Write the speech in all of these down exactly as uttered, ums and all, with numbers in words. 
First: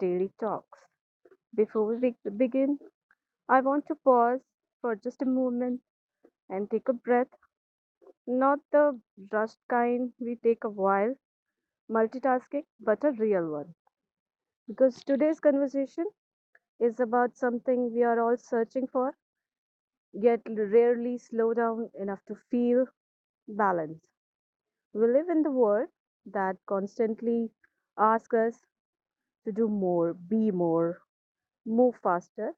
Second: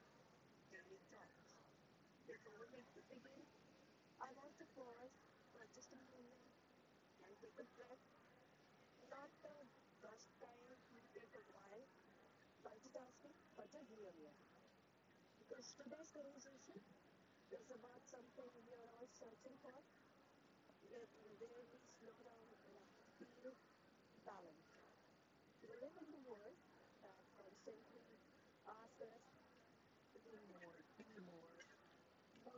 Daily Talks. Before we begin, I want to pause for just a moment and take a breath. Not the rushed kind we take a while multitasking, but a real one. Because today's conversation is about something we are all searching for, yet rarely slow down enough to feel balance. We live in the world that constantly asks us to do more, be more, move faster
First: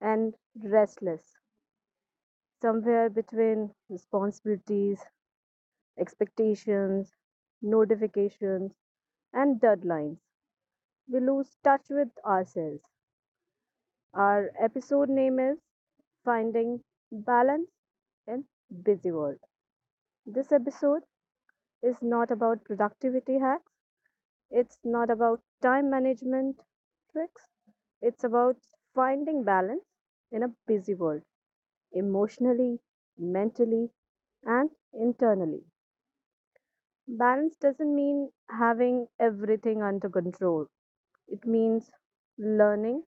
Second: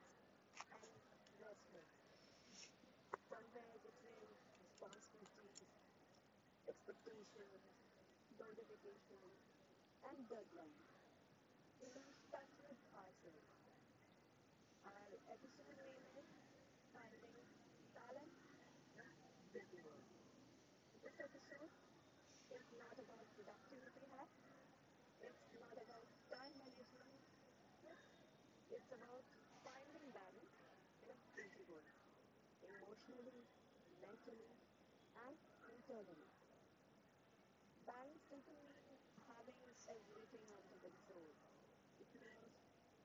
and restless, somewhere between responsibilities, expectations, notifications, and deadlines. We lose touch with ourselves. Our episode name is Finding Balance in Busy World. This episode is not about productivity hacks, it's not about time management tricks, it's about finding balance in a busy world. Emotionally, mentally, and internally. Balance doesn't mean having everything under control, it means learning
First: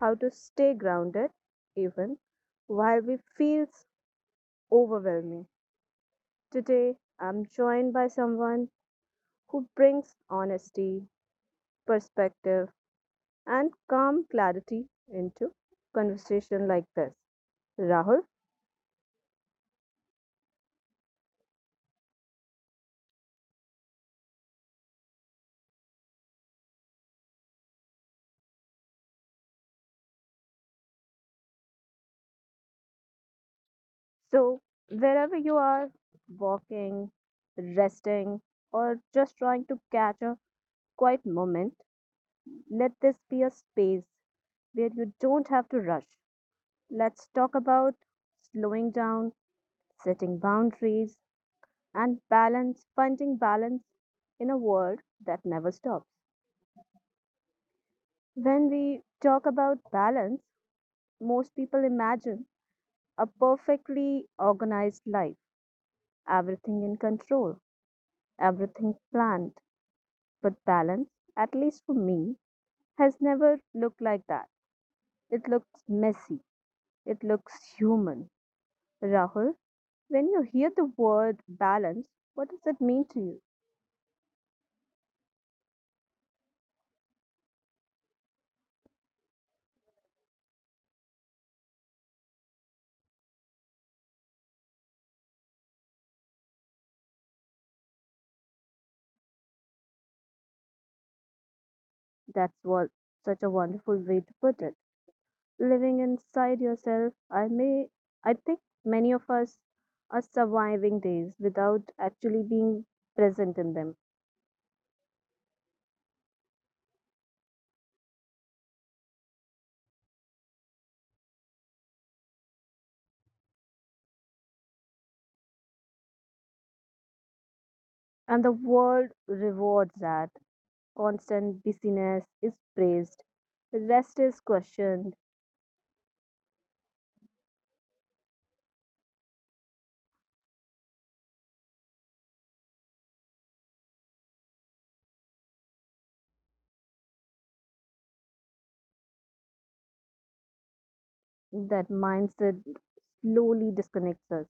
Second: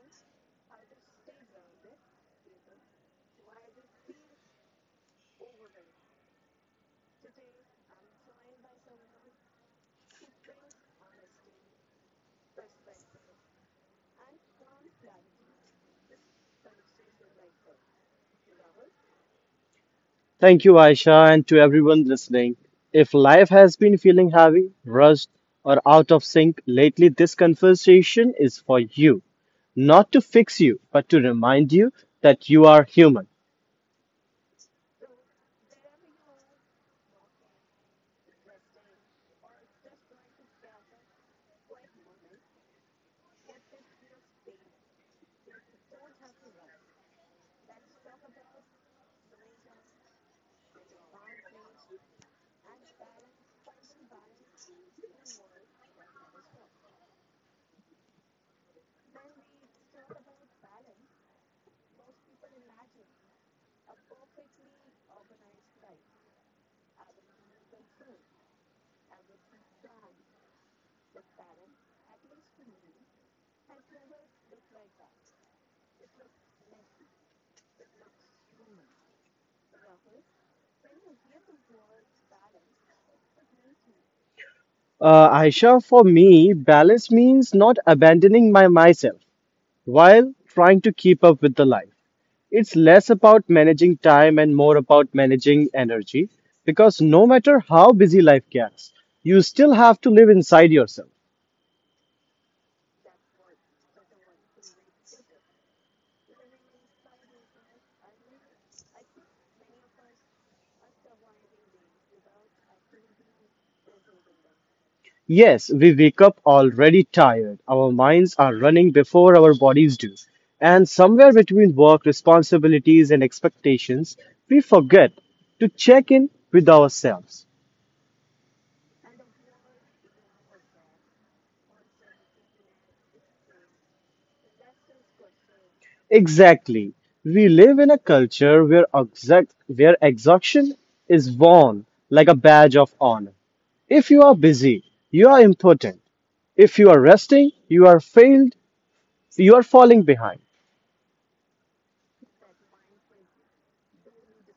how to stay grounded even while we feels overwhelming. Today, I'm joined by someone who brings honesty, perspective, and calm clarity into conversation like this. Rahul. Thank you, Aisha, and to everyone listening. If life has been feeling heavy, rushed, or out of sync lately, this conversation is for you. Not to fix you, but to remind you that you are human. So, wherever you are walking, resting, or just trying to catch a quiet moment, let this be a space where you don't have to rush. Let's talk about slowing down, setting boundaries, and balance, finding balance in a world that never stops. When we talk about balance, most people imagine a perfectly organized life, everything in control, everything planned. But balance, at least for me, has never looked like that. It looks messy. It looks human. Rahul, when you hear the word balance, what does it mean to you? Uh, Aisha, for me, balance means not abandoning my myself while trying to keep up with the life. It's less about managing time and more about managing energy because no matter how busy life gets, you still have to live inside yourself. That's what such a wonderful way to put it. Living inside yourself, I may I think many of us are surviving days without actually being present in them. Yes, we wake up already tired. Our minds are running before our bodies do. And somewhere between work, responsibilities, and expectations, we forget to check in with ourselves. And the world rewards that. Constant busyness is praised. Rest is questioned. Exactly. We live in a culture where, exact, where exhaustion is worn like a badge of honor. If you are busy, you are important. If you are resting, you are failed, you are falling behind. That mindset slowly disconnects us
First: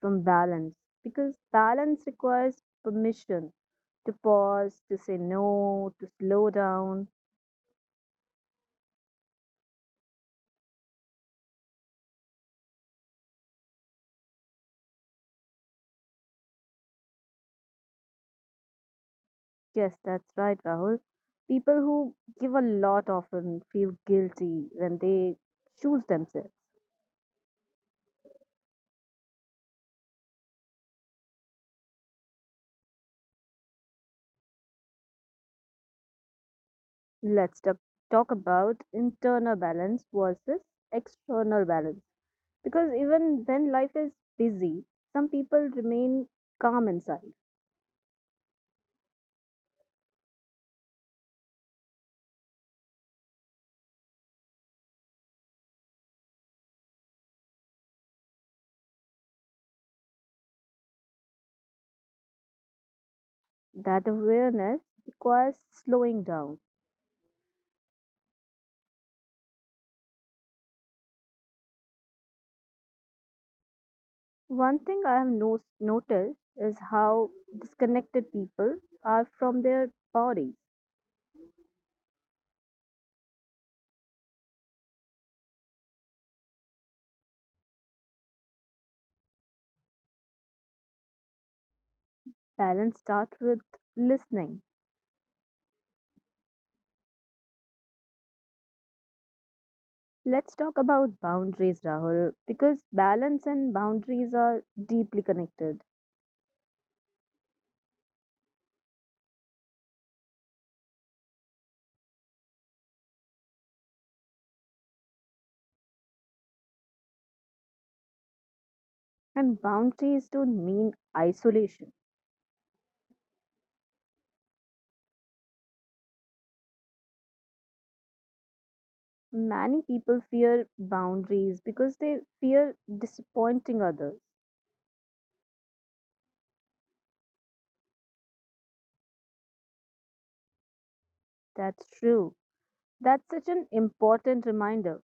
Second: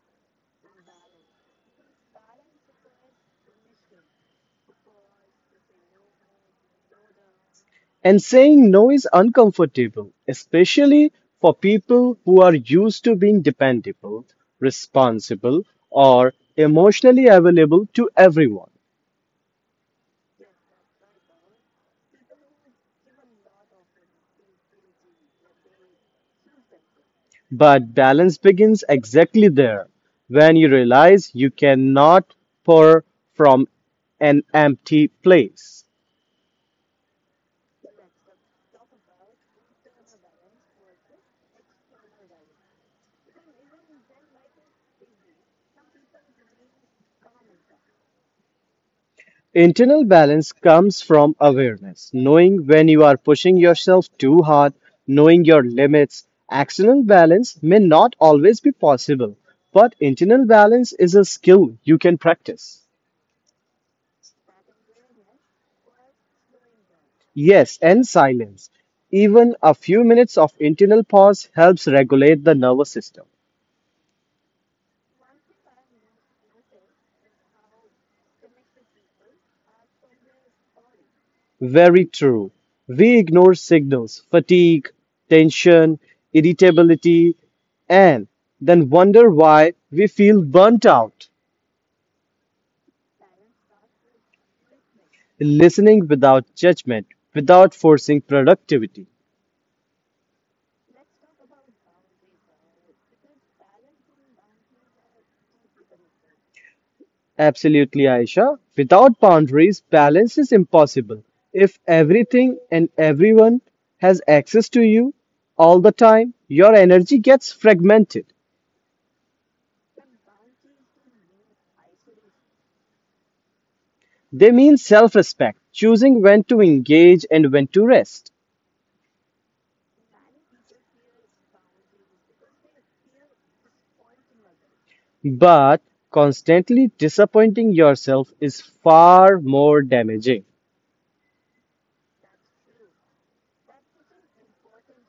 from balance because balance requires permission to pause, to say no, to slow down. And saying no is uncomfortable, especially for people who are used to being dependable, responsible, or emotionally available to everyone. Yes, that's right, Rahul. People who give a lot often feel guilty when they choose themselves. But balance begins exactly there when you realize you cannot pour from an empty place. Let's talk, talk about internal balance versus external balance because even when life is busy, some people remain calm inside. Internal balance comes from awareness, knowing when you are pushing yourself too hard, knowing your limits. External balance may not always be possible, but internal balance is a skill you can practice. That awareness requires slowing down. Yes, and silence. Even a few minutes of internal pause helps regulate the nervous system. One thing I have no- noticed is how disconnected people are from their bodies. Very true. We ignore signals, fatigue, tension, irritability, and then wonder why we feel burnt out. Balance starts with listening. Listening without judgment, without forcing productivity. Let's talk about boundaries, Rahul, because balance and boundaries are deeply connected. Absolutely, Aisha. Without boundaries, balance is impossible. If everything and everyone has access to you all the time, your energy gets fragmented. And boundaries don't mean isolation. They mean self respect, choosing when to engage and when to rest. Many people fear boundaries because they fear disappointing others. But constantly disappointing yourself is far more damaging. That's true. That's such an important reminder.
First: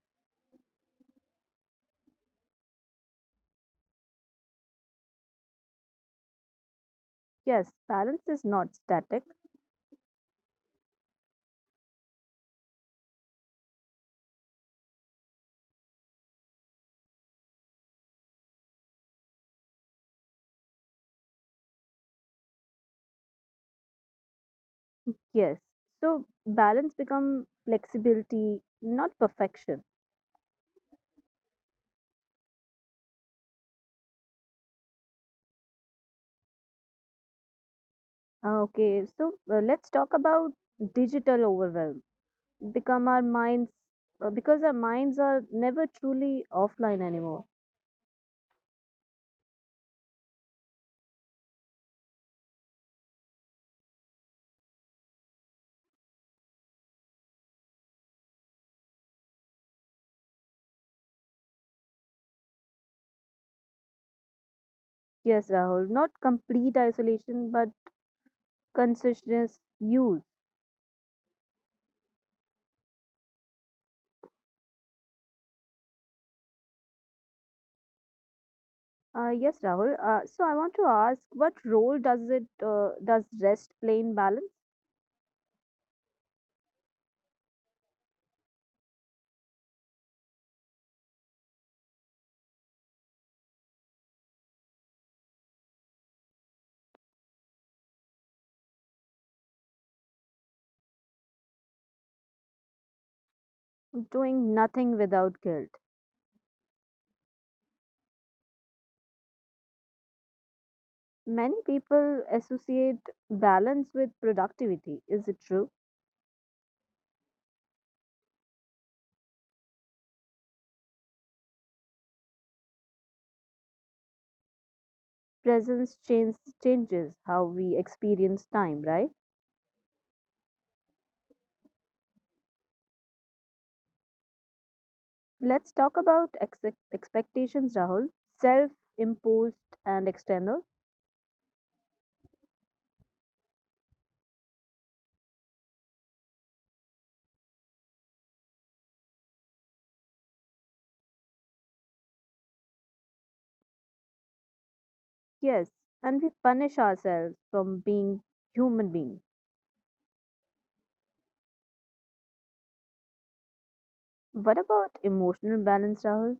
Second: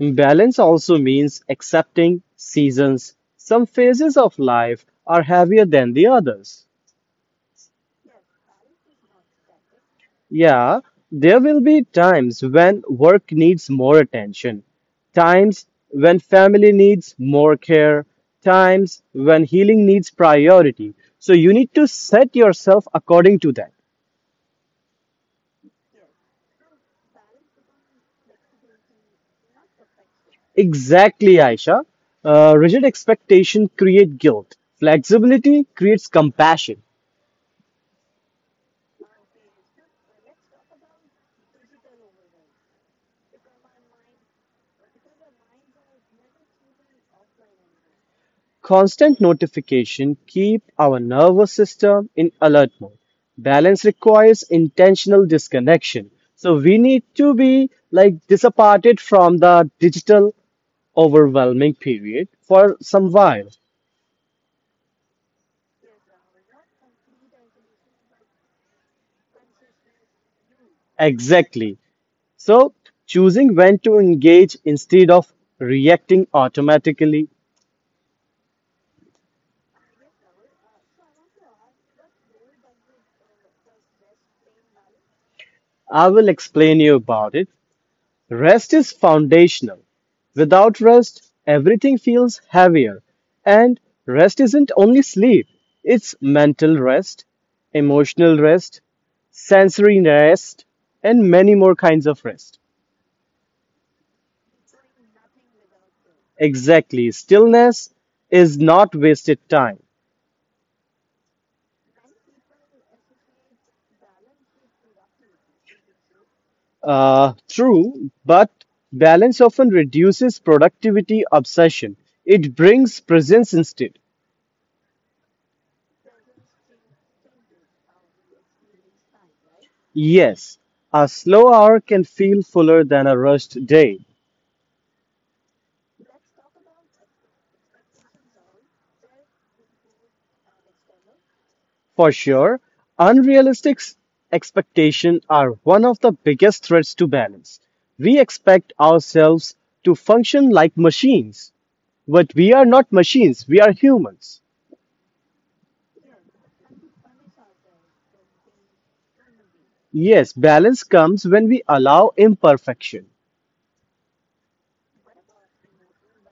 Balance also means accepting seasons. Some phases of life are heavier than the others. Yes, balance is not static. Yeah, there will be times when work needs more attention, times when family needs more care, times when healing needs priority. So you need to set yourself according to that. Yes. So balance become flexibility, not perfection. Exactly, Aisha. Uh, rigid expectation create guilt. Flexibility creates compassion. Ah, okay, so uh, let's talk about digital overwhelm. Become our minds, uh, because our minds are never truly offline anymore. Constant notification keep our nervous system in alert mode. Balance requires intentional disconnection. So we need to be like disappointed from the digital overwhelming period for some while. Yes, Rahul, not complete isolation but conscious use. Exactly. So choosing when to engage instead of reacting automatically. Uh, yes, Rahul. Uh, so I want to ask, what role does it uh, does rest play in balance? I will explain you about it. Rest is foundational. Without rest, everything feels heavier. And rest isn't only sleep, it's mental rest, emotional rest, sensory rest, and many more kinds of rest. Doing nothing without guilt. Exactly. Stillness is not wasted time. Many people associate balance with productivity. Is it true? Uh, true, but balance often reduces productivity obsession. It brings presence instead. Presence change, changes how we experience time, right? Yes, a slow hour can feel fuller than a rushed day. Let's talk about ex- expectations, Rahul. Self imposed and external. For sure, unrealistic s- expectations are one of the biggest threats to balance. We expect ourselves to function like machines, but we are not machines, we are humans. Yes, and we punish ourselves from being human beings. Yes, balance comes when we allow imperfection. What about emotional balance, Rahul?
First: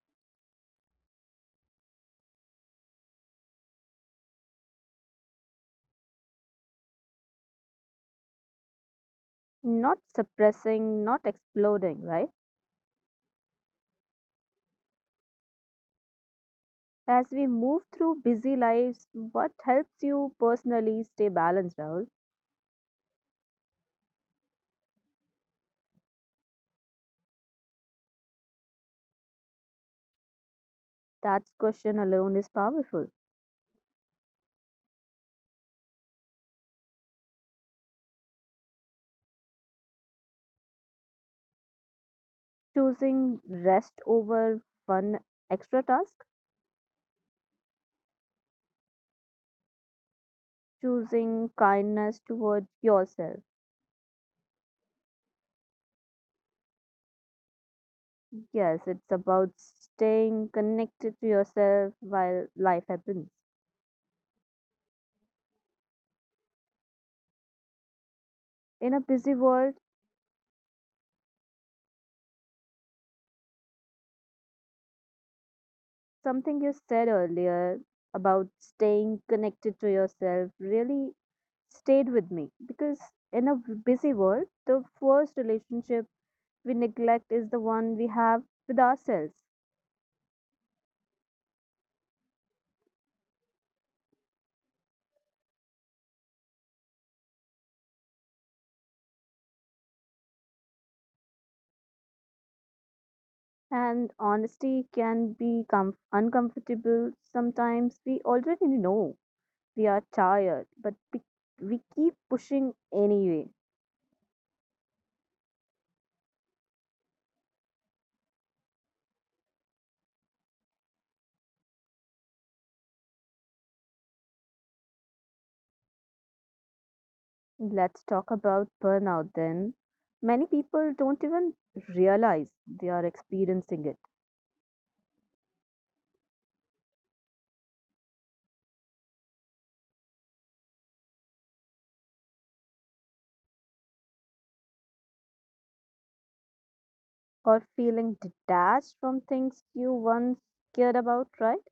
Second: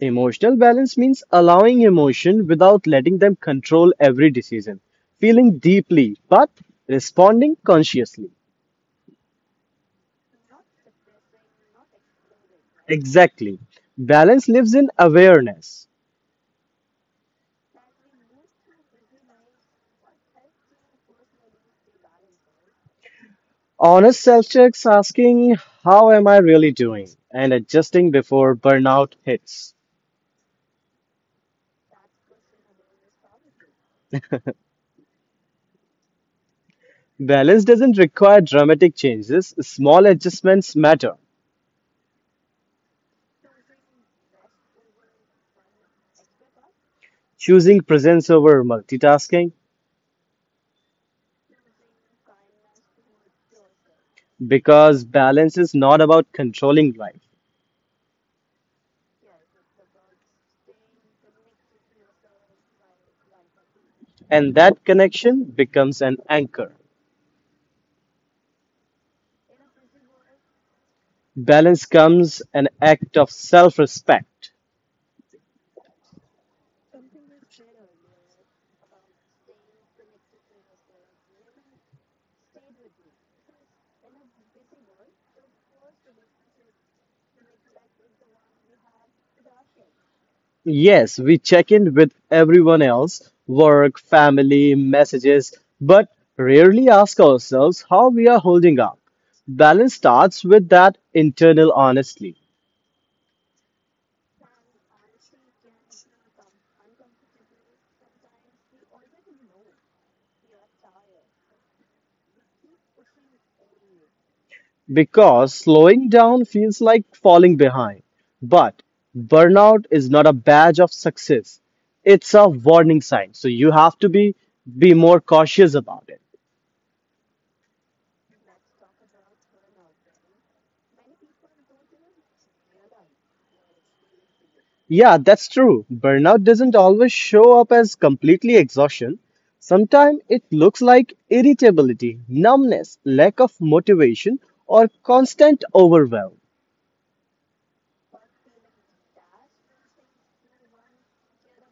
Emotional balance means allowing emotion without letting them control every decision, feeling deeply but responding consciously. Not suppressing, not exploding, right? Exactly. Balance lives in awareness. As we move through busy lives, what helps you personally stay balanced, Rahul? Honest self checks asking, how am I really doing? And adjusting before burnout hits. That question alone is powerful. Balance doesn't require dramatic changes, small adjustments matter. Choosing rest over one extra task, Choosing presence over multitasking choosing kindness toward yourself. because balance is not about controlling life, Yes, it's about staying connected to yourself while life happens. and that connection becomes an anchor. In a busy world, Balance comes an act of self respect. something you said earlier about staying connected to yourself really stayed with me because in a busy world, the first relationship we neglect is the one we have with ourselves. Yes, we check in with everyone else, work, family, messages, but rarely ask ourselves how we are holding up. Balance starts with that internal honesty And honesty can be com- uncomfortable sometimes. We already know we are tired, but we, we keep pushing anyway. because slowing down feels like falling behind. But burnout is not a badge of success, it's a warning sign. So you have to be, be more cautious about it. Let's talk about burnout then. Many people don't even realize they are experiencing it, Yeah, that's true. Burnout doesn't always show up as completely exhaustion. Sometimes it looks like irritability, numbness, lack of motivation, or constant overwhelm. or feeling detached from things you once cared about, right?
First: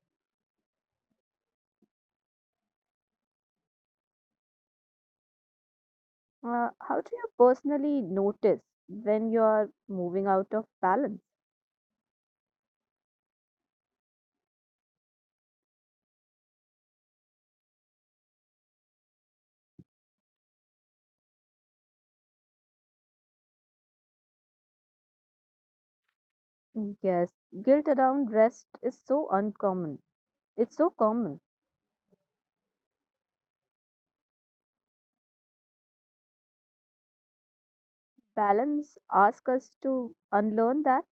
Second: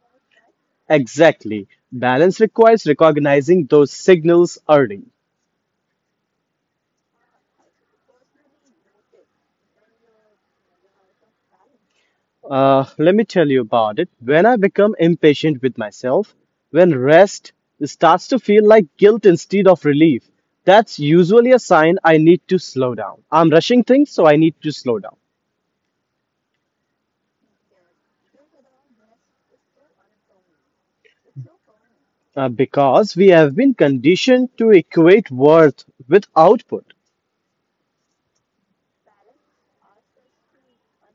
Exactly. Balance requires recognizing those signals early. Uh, how do you personally notice when you are moving out of balance? Uh, let me tell you about it. When I become impatient with myself, when rest starts to feel like guilt instead of relief, that's usually a sign I need to slow down. I'm rushing things, so I need to slow down. Yes, guilt around rest is so uncommon. It's so common. Uh, because we have been conditioned to equate worth with output. Balance asks us to unlearn that.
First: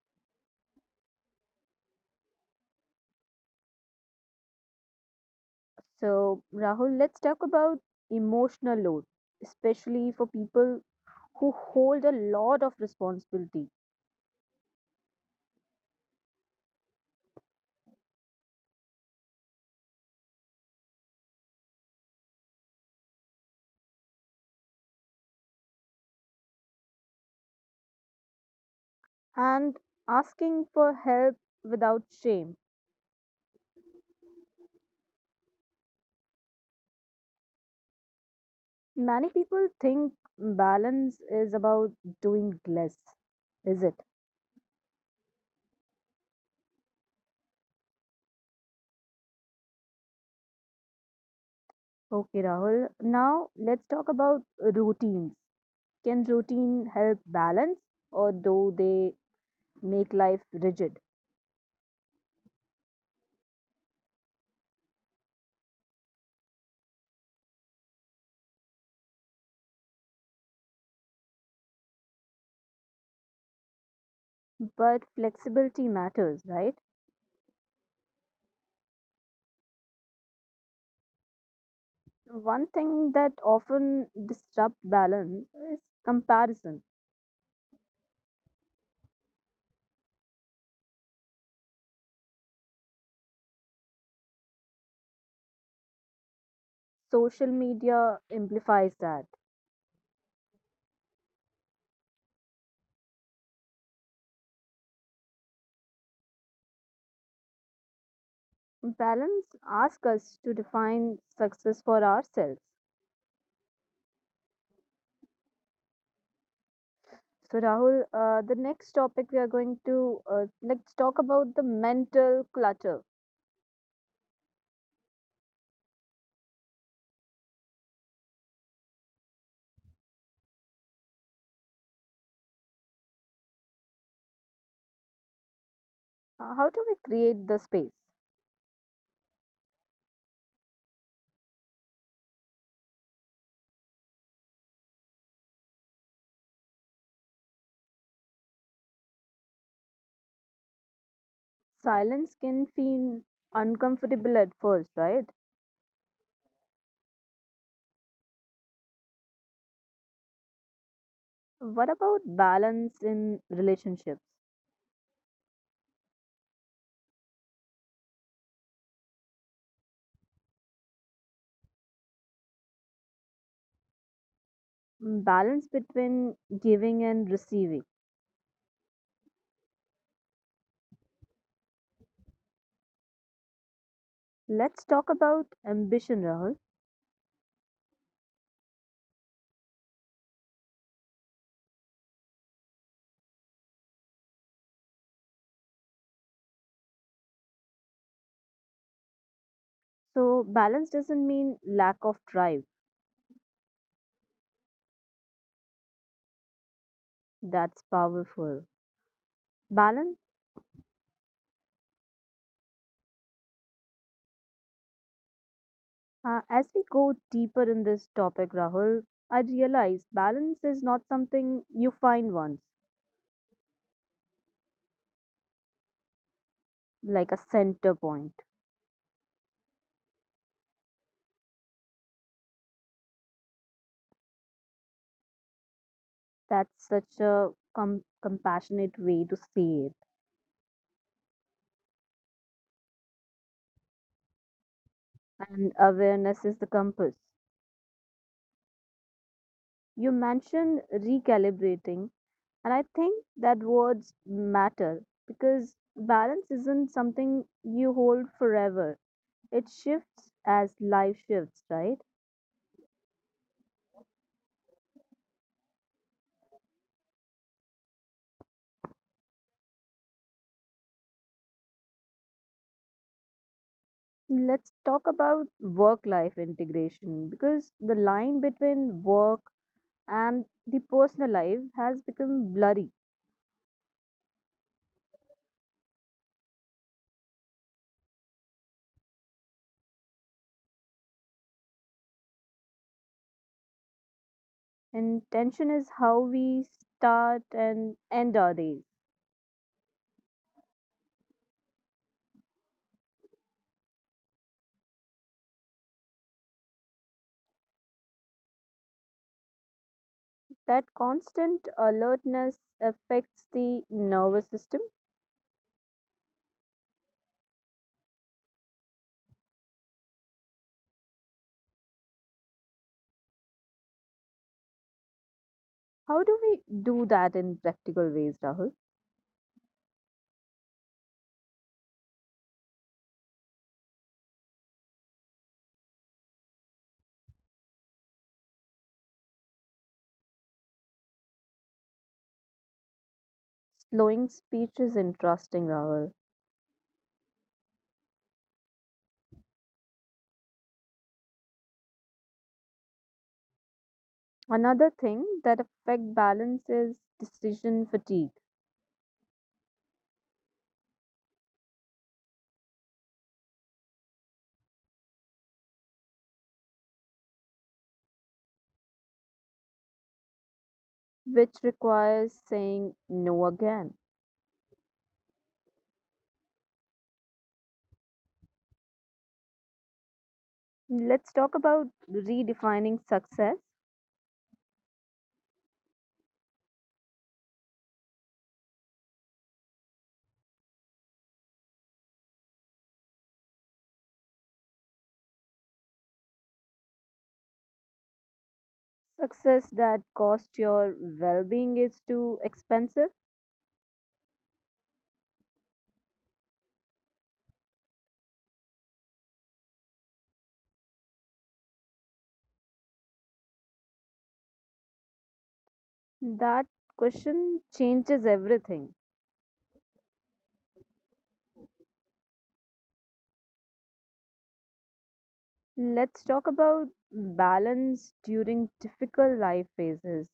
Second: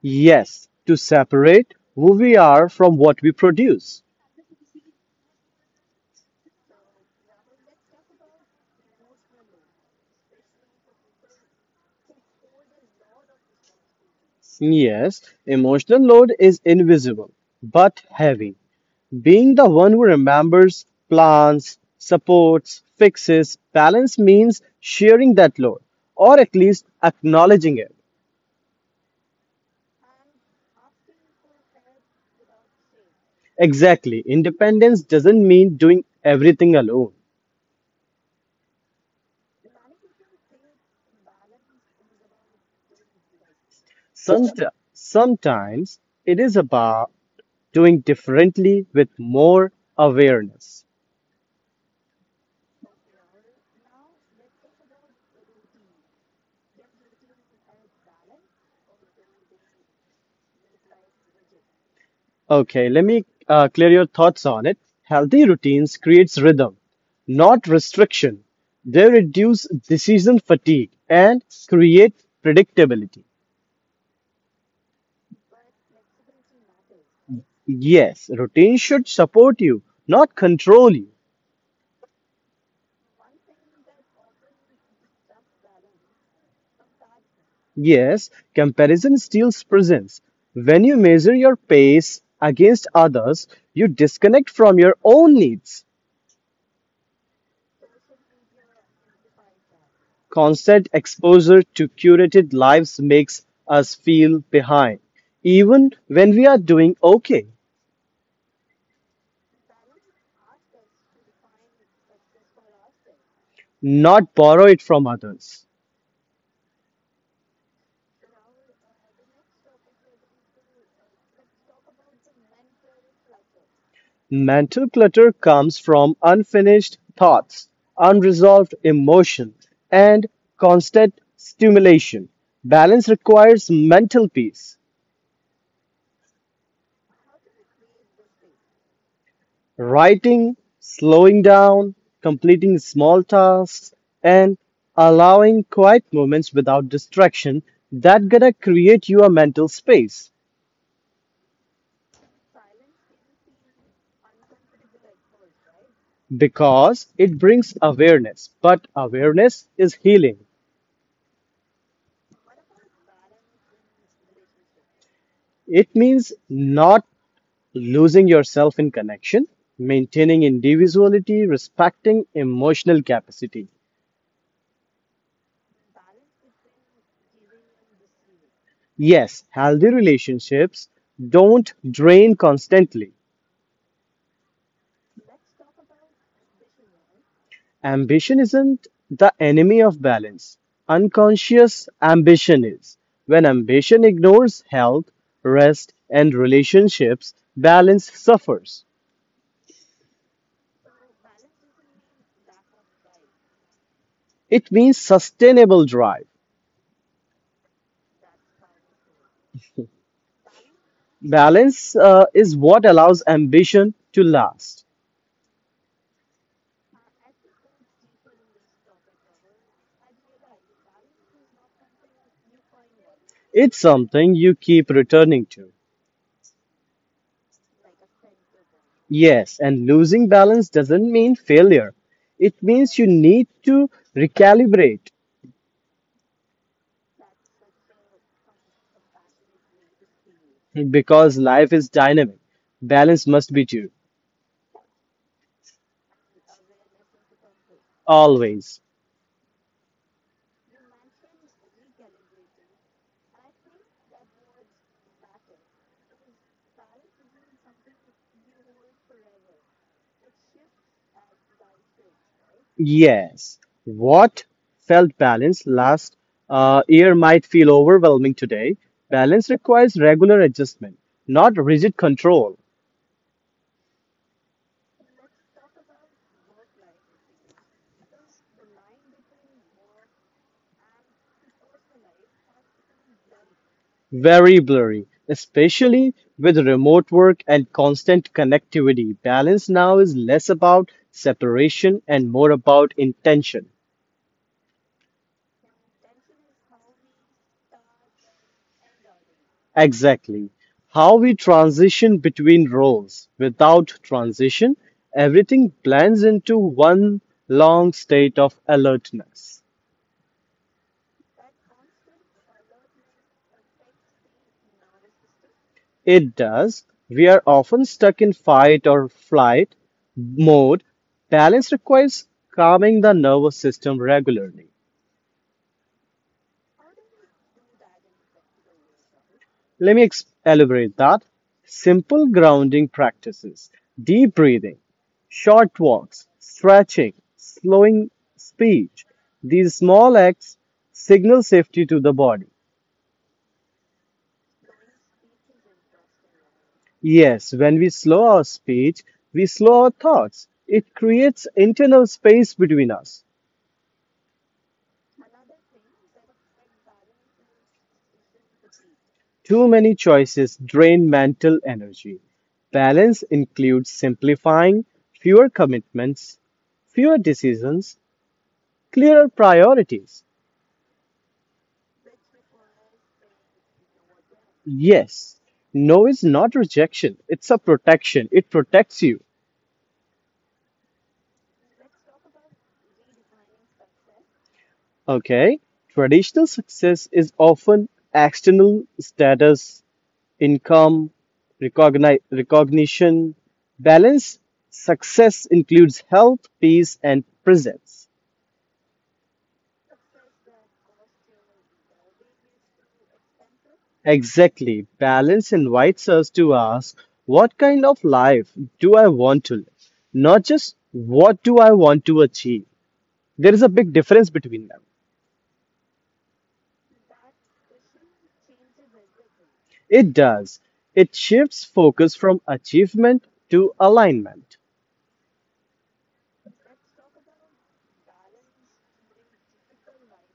Yes, to separate who we are from what we produce. So, Rahul, let's talk about emotional load, especially for people who hold a lot of responsibility. Yes, emotional load is invisible but heavy. Being the one who remembers, plans, supports, fixes, balance means sharing that load or at least acknowledging it. And asking for help without shame. Exactly, independence doesn't mean doing everything alone. Many people think balance is about doing less, is it? Somet- Sometimes it is about doing differently with more awareness. Okay, Rahul. Now let's talk about routines. Can routine help balance, or do they make life rigid? Okay, let me uh, clear your thoughts on it. Healthy routines creates rhythm, not restriction. They reduce decision fatigue and create predictability. But flexibility matters, right? Yes, routine should support you, not control you. One thing that often disrupts balance is comparison. Yes, comparison steals presence. When you measure your pace against others, you disconnect from your own needs. Social media amplifies that. Constant exposure to curated lives makes us feel behind, even when we are doing okay, Balance asks us to define success for ourselves. not borrow it from others. So Rahul, uh, the next topic we are going to uh, let's talk about the mental clutter. Mental clutter comes from unfinished thoughts, unresolved emotions, and constant stimulation. Balance requires mental peace. Uh, how do we create the space? Writing, slowing down, completing small tasks, and allowing quiet moments without distraction that gonna create you a mental space Silence can feel uncomfortable at first, right? because it brings awareness. But awareness is healing. What about balance in relationships? It means not losing yourself in connection, maintaining individuality, respecting emotional capacity. Mm, Balance between giving and receiving. Yes, healthy relationships don't drain constantly. Let's talk about ambition, Rahul. Ambition isn't the enemy of balance. Unconscious ambition is. When ambition ignores health, rest, and relationships, balance suffers. So, balance doesn't mean lack of drive. It means sustainable drive. That's powerful. Balance, Balance uh, is what allows ambition to last. uh, as we go deeper in this topic, Rahul, I realize balance is not something you find once, It's something you keep returning to. like a center point. Yes, and losing balance doesn't mean failure. It means you need to recalibrate That's such a com- compassionate way to say it because life is dynamic. Balance must be too. and awareness is the compass. Always. You mentioned recalibrating, and I think that words matter because balance isn't something you hold forever. It shifts as life shifts, right? Yes. What felt balanced last uh, year might feel overwhelming today. Balance requires regular adjustment, not rigid control. Let's talk about work life integration because the line between work and the personal life has become blurry, Very blurry, especially with remote work and constant connectivity. Balance now is less about separation and more about intention. and tension is how we start and end our days. Exactly. How we transition between roles. Without transition, everything blends into one long state of alertness. That constant alertness affects the nervous system. It does. We are often stuck in fight or flight mode. Balance requires calming the nervous system regularly. How do we do that in practical ways, Rahul? Let me ex- elaborate that. Simple grounding practices, deep breathing, short walks, stretching, slowing speech. These small acts signal safety to the body. Slowing speech is interesting, Rahul. Yes, when we slow our speech, we slow our thoughts. It creates internal space between us. Another thing that affect balance is decision fatigue. Too many choices drain mental energy. Balance includes simplifying, fewer commitments, fewer decisions, clearer priorities. Which requires saying no again. Yes. No is not rejection, it's a protection. It protects you. Let's talk about redefining success. Okay? Traditional success is often external status, income, recogni- recognition. Balanced success includes health, peace, and presence. Success that costs your well being is too expensive. Exactly. Balance invites us to ask what kind of life do I want to live? Not just what do I want to achieve? There is a big difference between them. That question changes everything. It does. It shifts focus from achievement to alignment. Let's talk about balance during difficult life phases:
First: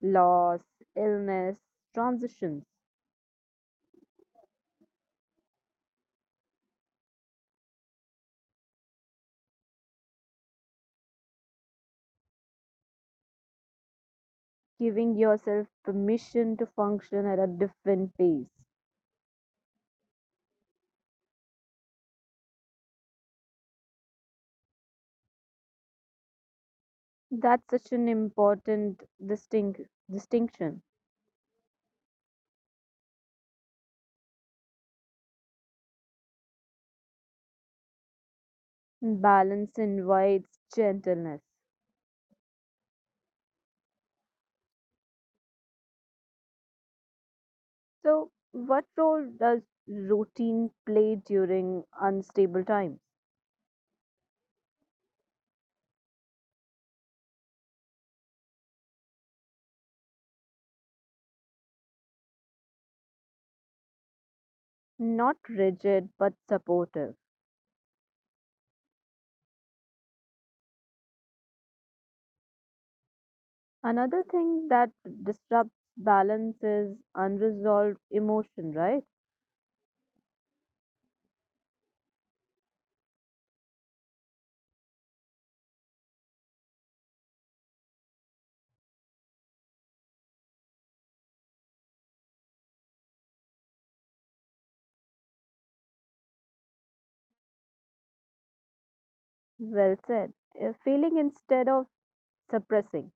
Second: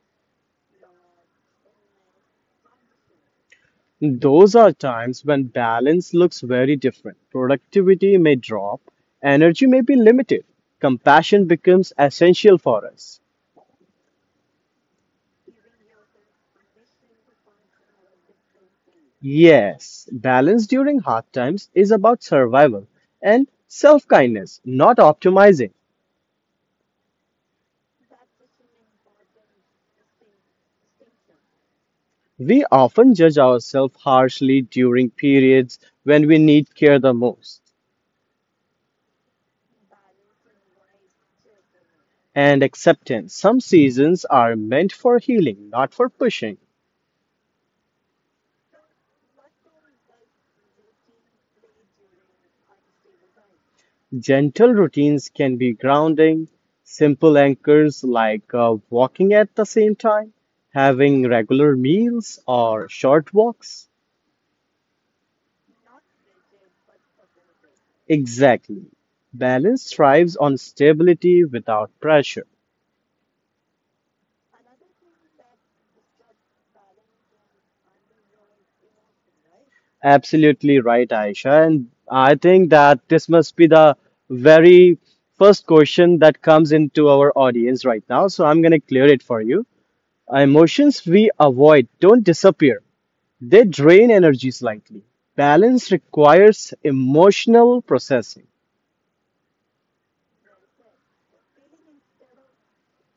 loss, illness, transitions. Those are times when balance looks very different. Productivity may drop, energy may be limited, compassion becomes essential for us. Giving yourself permission to function at a different pace. Yes, balance during hard times is about survival and self kindness, not optimizing. That's such an important distinct, distinction. We often judge ourselves harshly during periods when we need care the most. Balance invites gentleness. And acceptance. Some seasons are meant for healing, not for pushing. So, what role does routine play during unstable times? Gentle routines can be grounding, simple anchors like uh, walking at the same time, having regular meals, or short walks. Not rigid, but supportive. Exactly. Balance thrives on stability without pressure. Another thing that disrupts balance is unresolved emotion, right? Absolutely right, Aisha. And I think that this must be the very first question that comes into our audience right now. So I'm going to clear it for you. Emotions we avoid don't disappear, they drain energy slightly. Balance requires emotional processing. Well said. Uh, Feeling instead of suppressing,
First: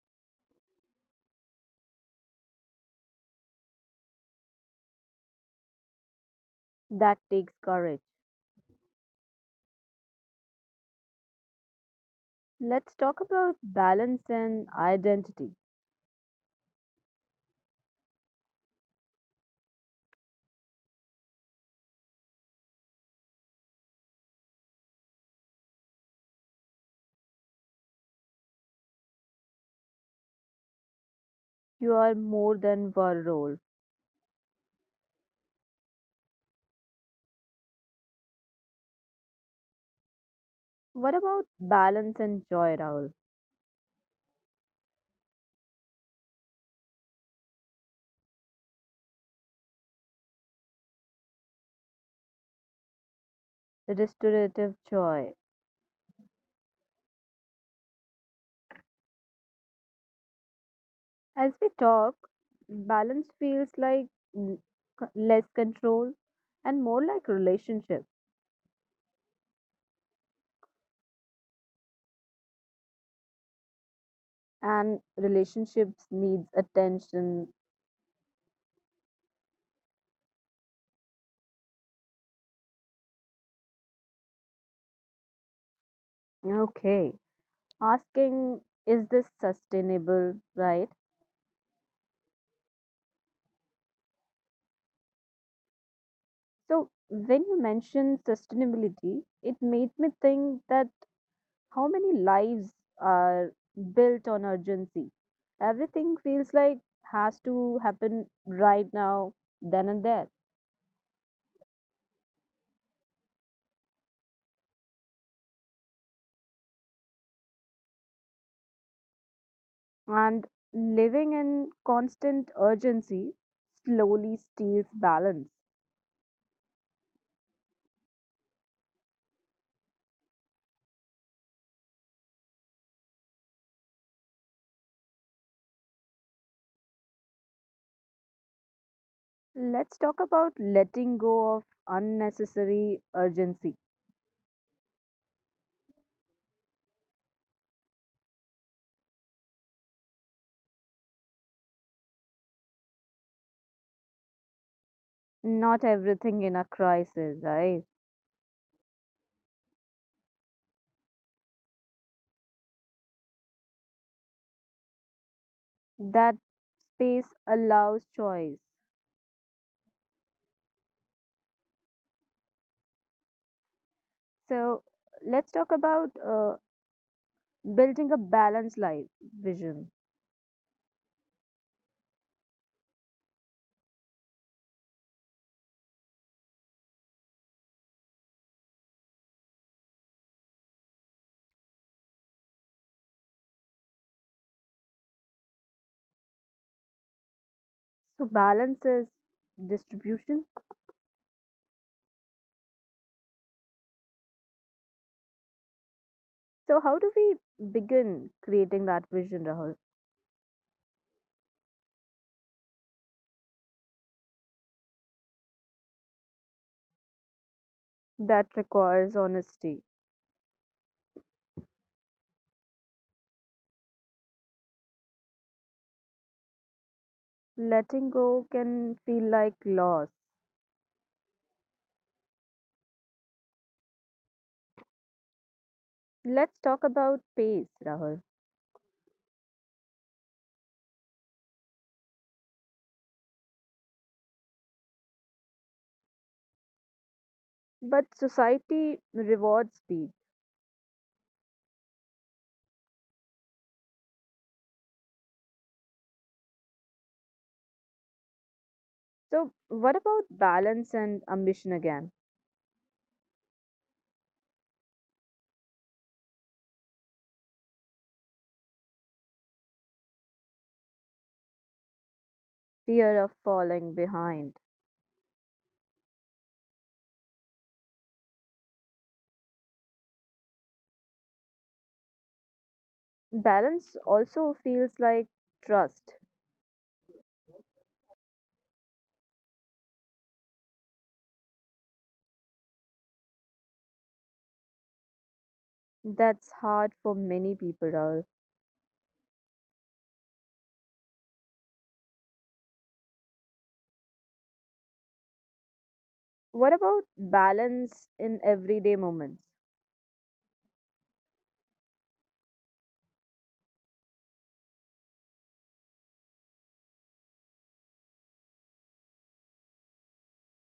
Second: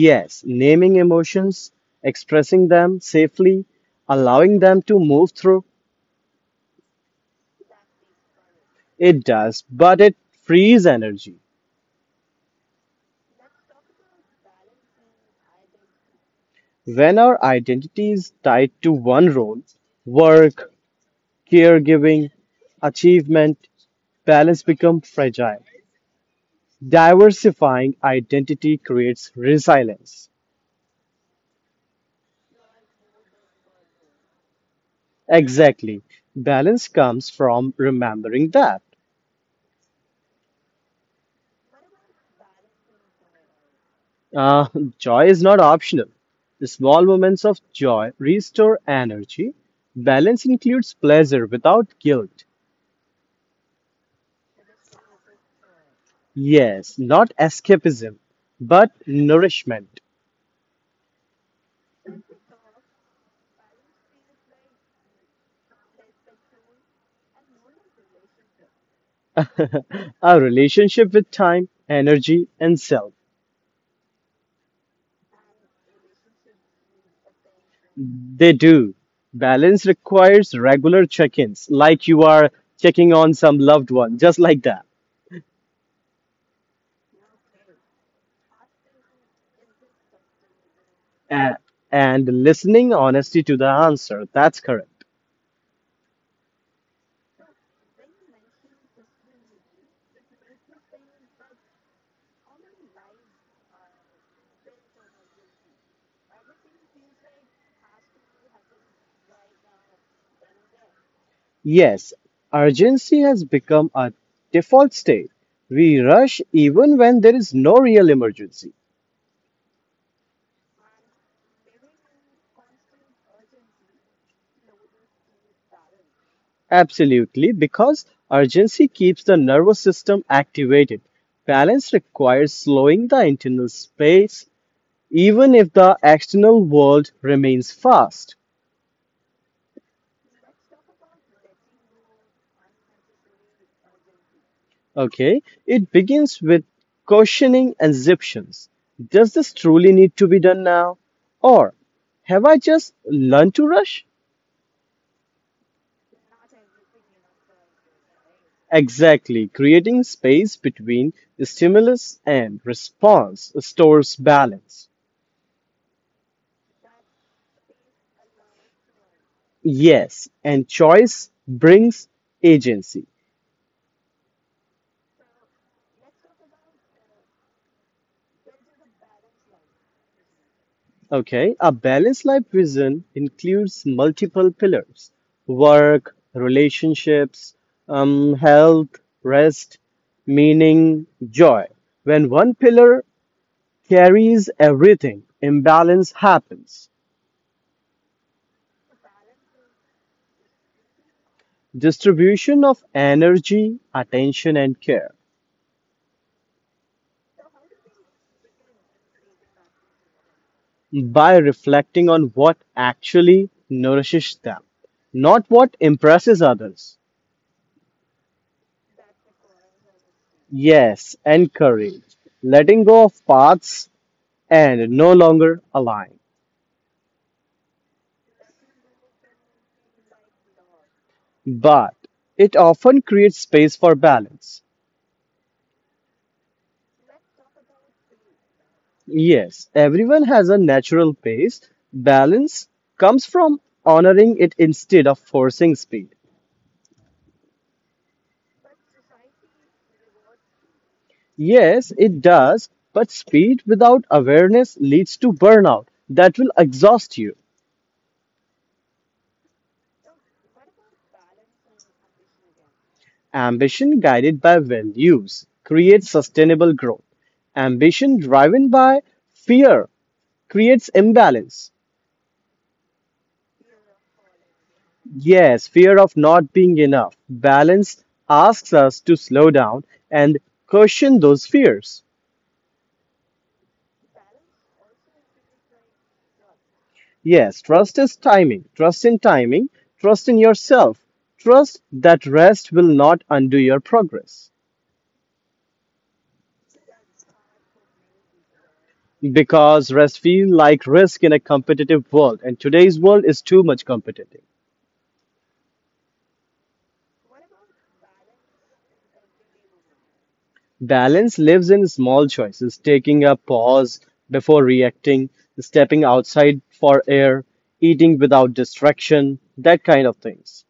Yes, naming emotions, expressing them safely, allowing them to move through, that takes courage. it does, but it frees energy. Let's talk about balance and identity. When our identity is tied to one role work, caregiving, achievement, balance becomes fragile. Diversifying identity creates resilience. You are more than one role. Exactly. Balance comes from remembering that What about balance and joy, Rahul? uh, joy is not optional. Small moments of joy restore energy. Balance includes pleasure without guilt. Restorative joy. Yes, not escapism, but nourishment. As we talk, balance feels like mm, c- less control and more like relationship. Our relationship with time, energy, and self. And relationships needs attention. They do. Balance requires regular check ins, like you are checking on some loved one, just like that. Okay. Asking, is this sustainable, right? A- and listening honesty to the answer. That's correct. So, when you mentioned sustainability, it made me think that how many lives are built on urgency. Everything feels like has to happen right now, then and there. Yes, urgency has become a default state. We rush even when there is no real emergency. And living in constant urgency slowly steals balance. Absolutely, because urgency keeps the nervous system activated. Balance requires slowing the internal space, even if the external world remains fast. Let's talk about letting go of unnecessary urgency. Okay, it begins with questioning assumptions. Does this truly need to be done now? Or have I just learned to rush? Not everything in a crisis, right? Exactly, creating space between stimulus and response stores balance. That space allows choice. Yes, and choice brings agency. So let's talk about uh, building a balanced life vision. Okay, a balanced life vision includes multiple pillars work, relationships, um, health, rest, meaning, joy. When one pillar carries everything, imbalance happens. So, balance is distribution. Distribution of energy, attention, and care So, how do we begin creating that vision, Rahul? by reflecting on what actually nourishes them, not what impresses others. That requires honesty. Yes, and courage. Letting go of paths and no longer align. Letting go can feel like loss. But it often creates space for balance. Let's talk about pace, Rahul. Yes, everyone has a natural pace. Balance comes from honoring it instead of forcing speed. But society rewards speed. Yes, it does, but speed without awareness leads to burnout that will exhaust you. So, what about balance and ambition again? Ambition guided by values creates sustainable growth. Ambition driven by fear creates imbalance. Fear of falling behind. Yes, fear of not being enough. Balance asks us to slow down and question those fears. Balance also feels like trust. Yes, trust is timing. Trust in timing. Trust in yourself. Trust that rest will not undo your progress. That's hard for many people, Rahul. Because rest feels like risk in a competitive world, and today's world is too much competitive. What about balance in everyday moments, Balance lives in small choices, taking a pause before reacting, stepping outside for air, eating without distraction, that kind of things.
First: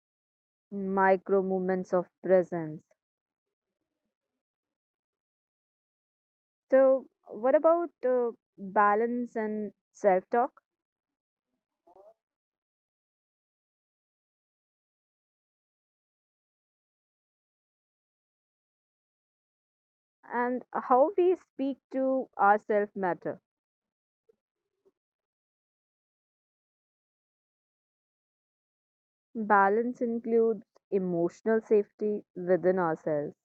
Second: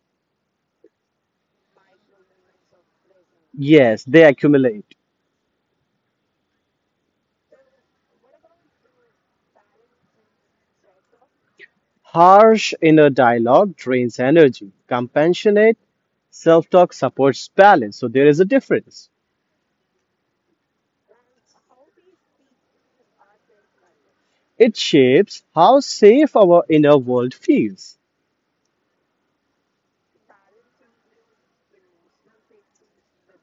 micro moments of presence? Yes, they accumulate. So, what about uh, balance and self talk? Harsh inner dialogue drains energy. Compassionate self talk supports balance. So there is a difference. And how we speak to ourselves matter. It shapes how safe our inner world feels. Balance includes emotional safety within ourselves.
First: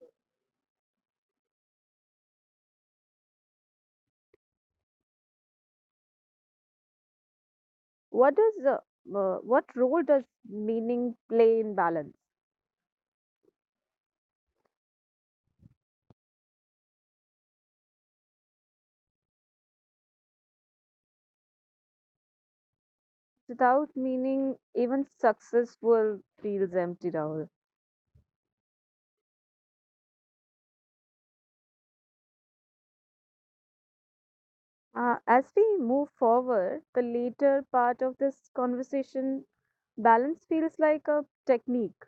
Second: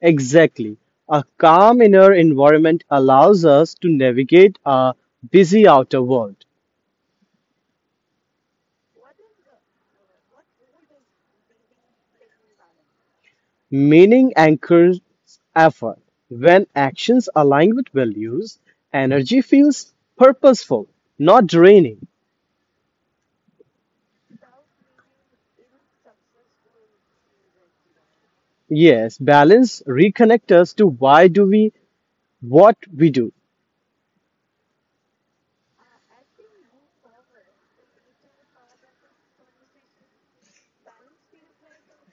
Exactly. A calm inner environment allows us to navigate a busy outer world. What does uh, uh, what role does meaning play in balance? Meaning anchors effort. When actions align with values, energy feels purposeful, not draining. Without meaning, even success will feels empty, Rahul. Yes, balance reconnect us to why do we what we do Uh, as we move forward, the later part of this conversation, balance feels like a technique,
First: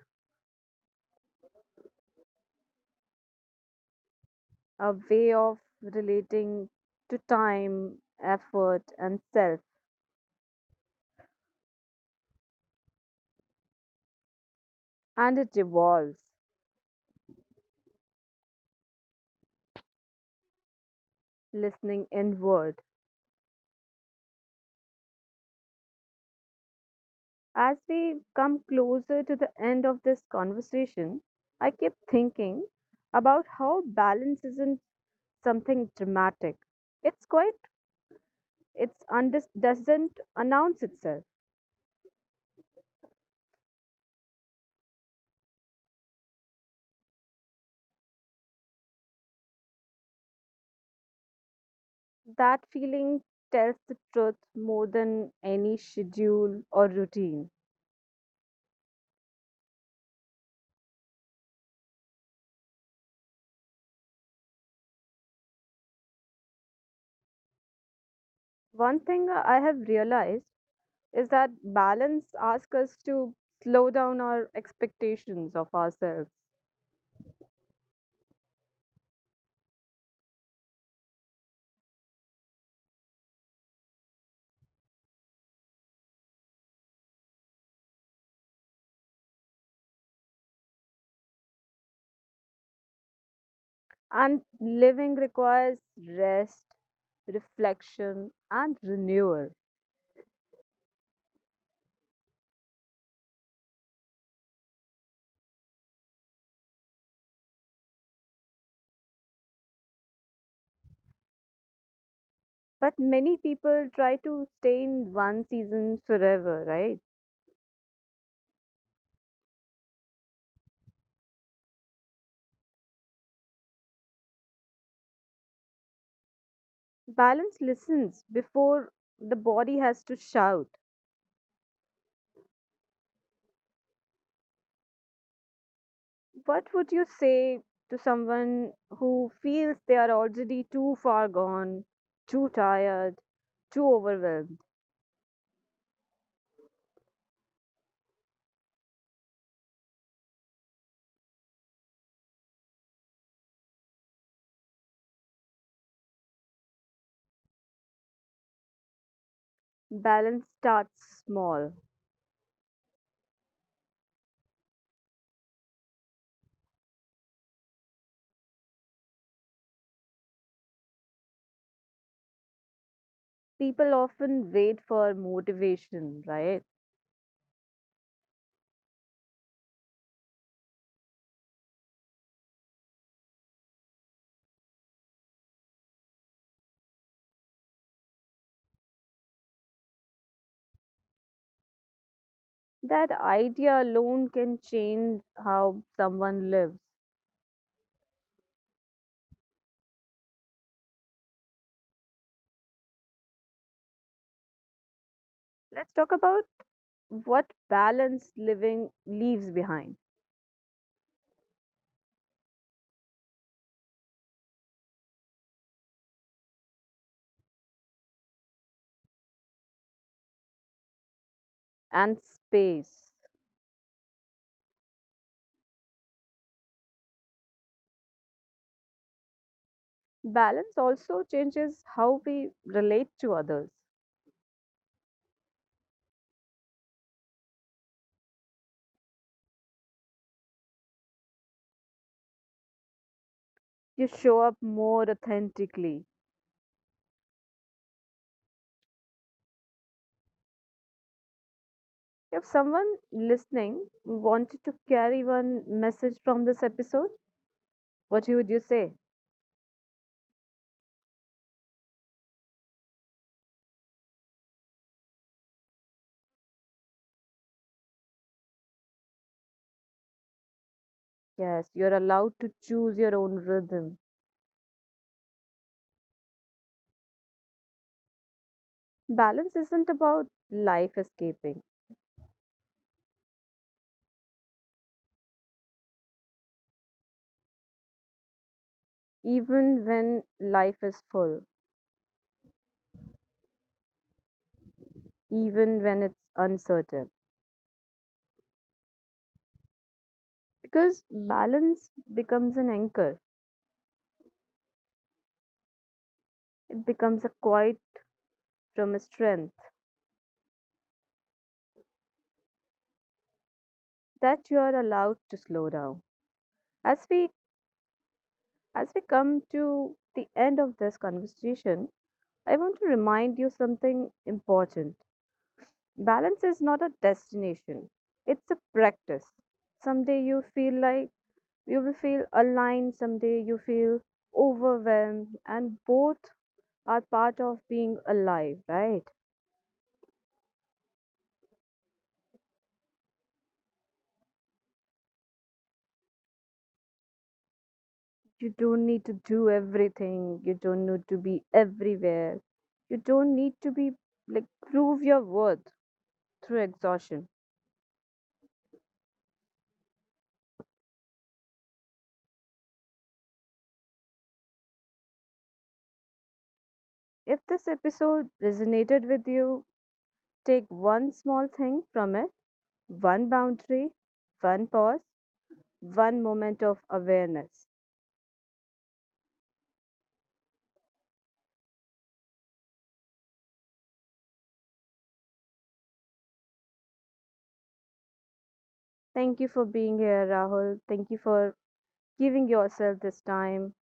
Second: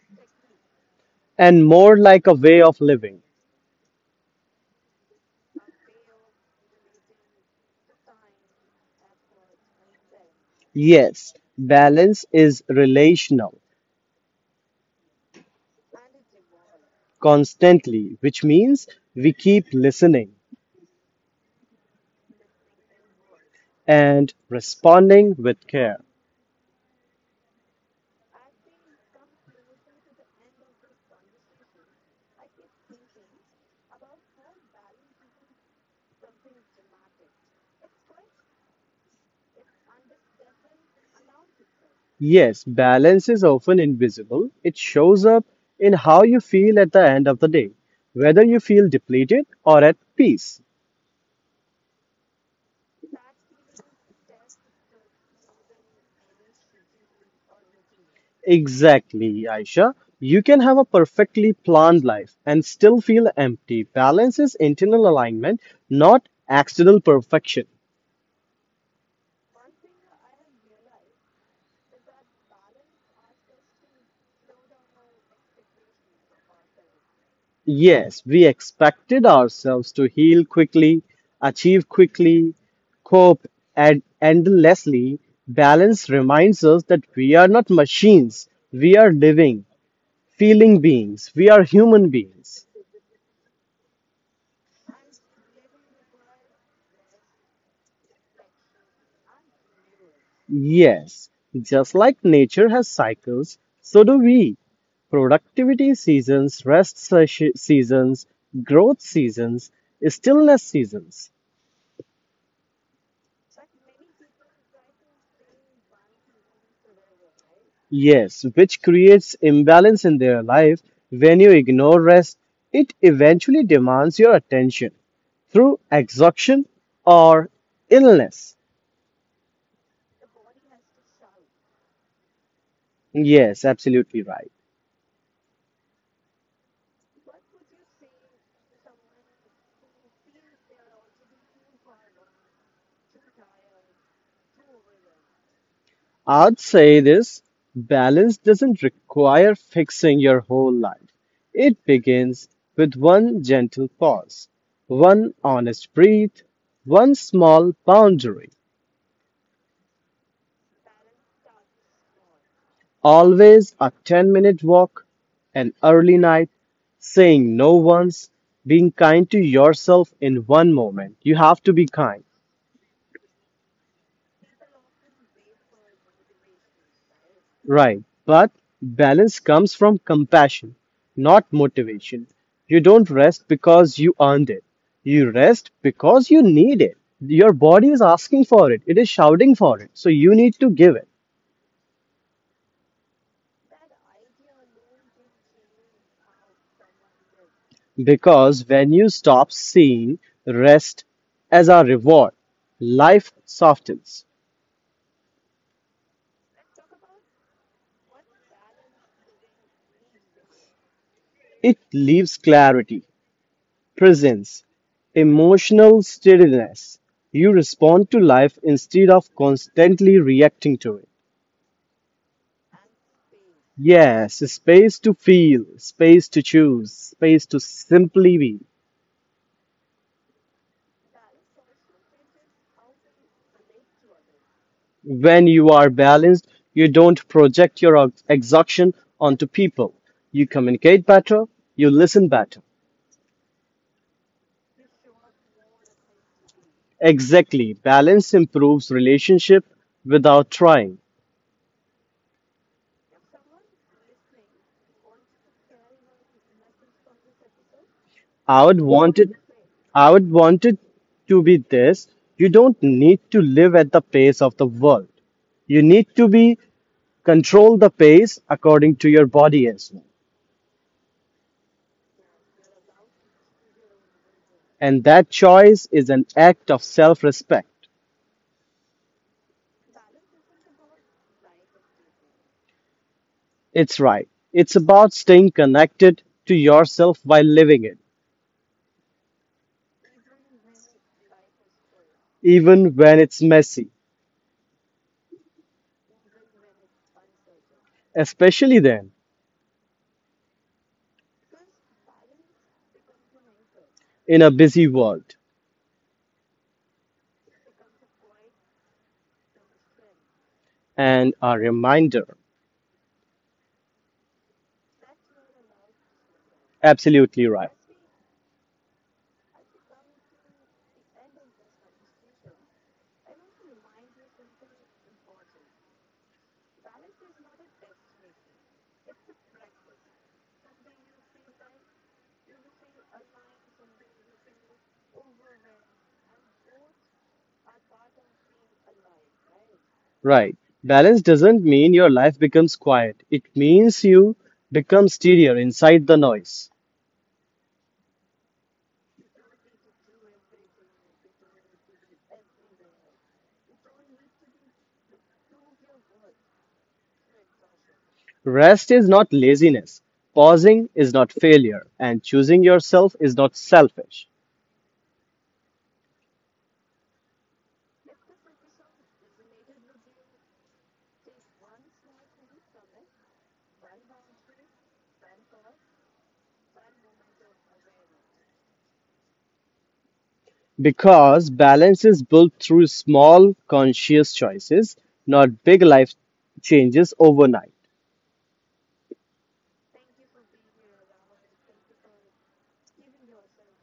and more like a way of living. a way of relating to time, effort, and self, Yes, balance is relational and it evolves, constantly, which means we keep listening listening inward. and responding with care. As we come closer to the end of this conversation, I keep thinking about how balance isn't something dramatic. It's quite It undis doesn't announce itself. Yes, balance is often invisible. It shows up in how you feel at the end of the day, whether you feel depleted or at peace. That feeling tells the truth more than any schedule or routine. Exactly, Aisha. You can have a perfectly planned life and still feel empty. Balance is internal alignment, not external perfection. One thing I have realized is that balance asks us to slow down our expectations of ourselves. Yes, we expected ourselves to heal quickly, achieve quickly, cope and endlessly. Balance reminds us that we are not machines. We are living, feeling beings. We are human beings. And living requires rest, reflection, and renewal. Yes, just like nature has cycles, so do we. Productivity seasons, rest se- seasons, growth seasons, stillness seasons. But many people try to stay in one season forever, right? Yes, which creates imbalance in their life. When you ignore rest, it eventually demands your attention through exhaustion or Balance listens illness. before the body has to shout. Yes, absolutely right. What would you say to someone who feels they are already too far gone, too tired, too overwhelmed? I'd say this balance doesn't require fixing your whole life. It begins with one gentle pause, one honest breath, one small boundary. Balance starts small. Always a ten minute walk, an early night, saying no once, being kind to yourself in one moment. You have to be kind, People often wait for motivation, right? right? But balance comes from compassion, not motivation. You don't rest because you earned it. You rest because you need it. Your body is asking for it, it is shouting for it. So you need to give it. That idea alone can change how someone lives. Because when you stop seeing rest as a reward, life softens. Let's talk about what balance living leaves behind. It leaves clarity, presence, emotional steadiness. You respond to life instead of constantly reacting to it. And space. Yes, space to feel, space to choose, space to simply be. Balance also changes how we relate to others. When you are balanced, you don't project your ex- exhaustion onto people. You communicate better, you listen better. You show up more authentically. Exactly, balance improves relationship without trying. If someone listening wanted to carry one message from this episode, what would you I would say? want it I would want it to be this. You don't need to live at the pace of the world. You need to be control the pace according to your body as well. Yes, you're allowed to choose your own rhythm. And that choice is an act of self-respect. Balance isn't about life escaping, It's right. It's about staying connected to yourself while living it, even when life is full, even when it's messy, even when it's uncertain. especially then Because balance becomes an anchor, in a busy world. it becomes a quiet from a strength And a reminder. that you are allowed to slow down. As we Absolutely right. as we come to the end of this conversation, I want to remind you something important. Balance is not a destination. It's a practice. Someday you feel like you will feel aligned, someday you feel overwhelmed, and both are part of being alive, right? Right. Balance doesn't mean your life becomes quiet. It means you become steadier inside the noise. You don't need to do everything. You don't need to be everywhere. You don't need to be like prove your worth through exhaustion. Rest is not laziness. Pausing is not failure. And choosing yourself is not selfish. If this episode resonated with you, take one small thing from it: one boundary, one pause, one moment of awareness. Because balance is built through small, conscious choices, not big life changes overnight. Thank you for being here, Rahul. Thank you for giving yourself this time.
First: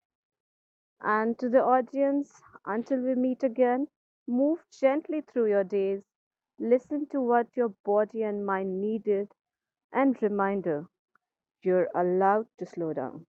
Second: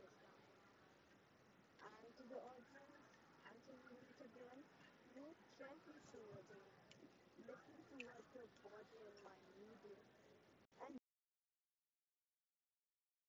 And to the audience, until we meet again, move gently through your days. Listen to what your body and mind needed, and reminder: you're allowed to slow down.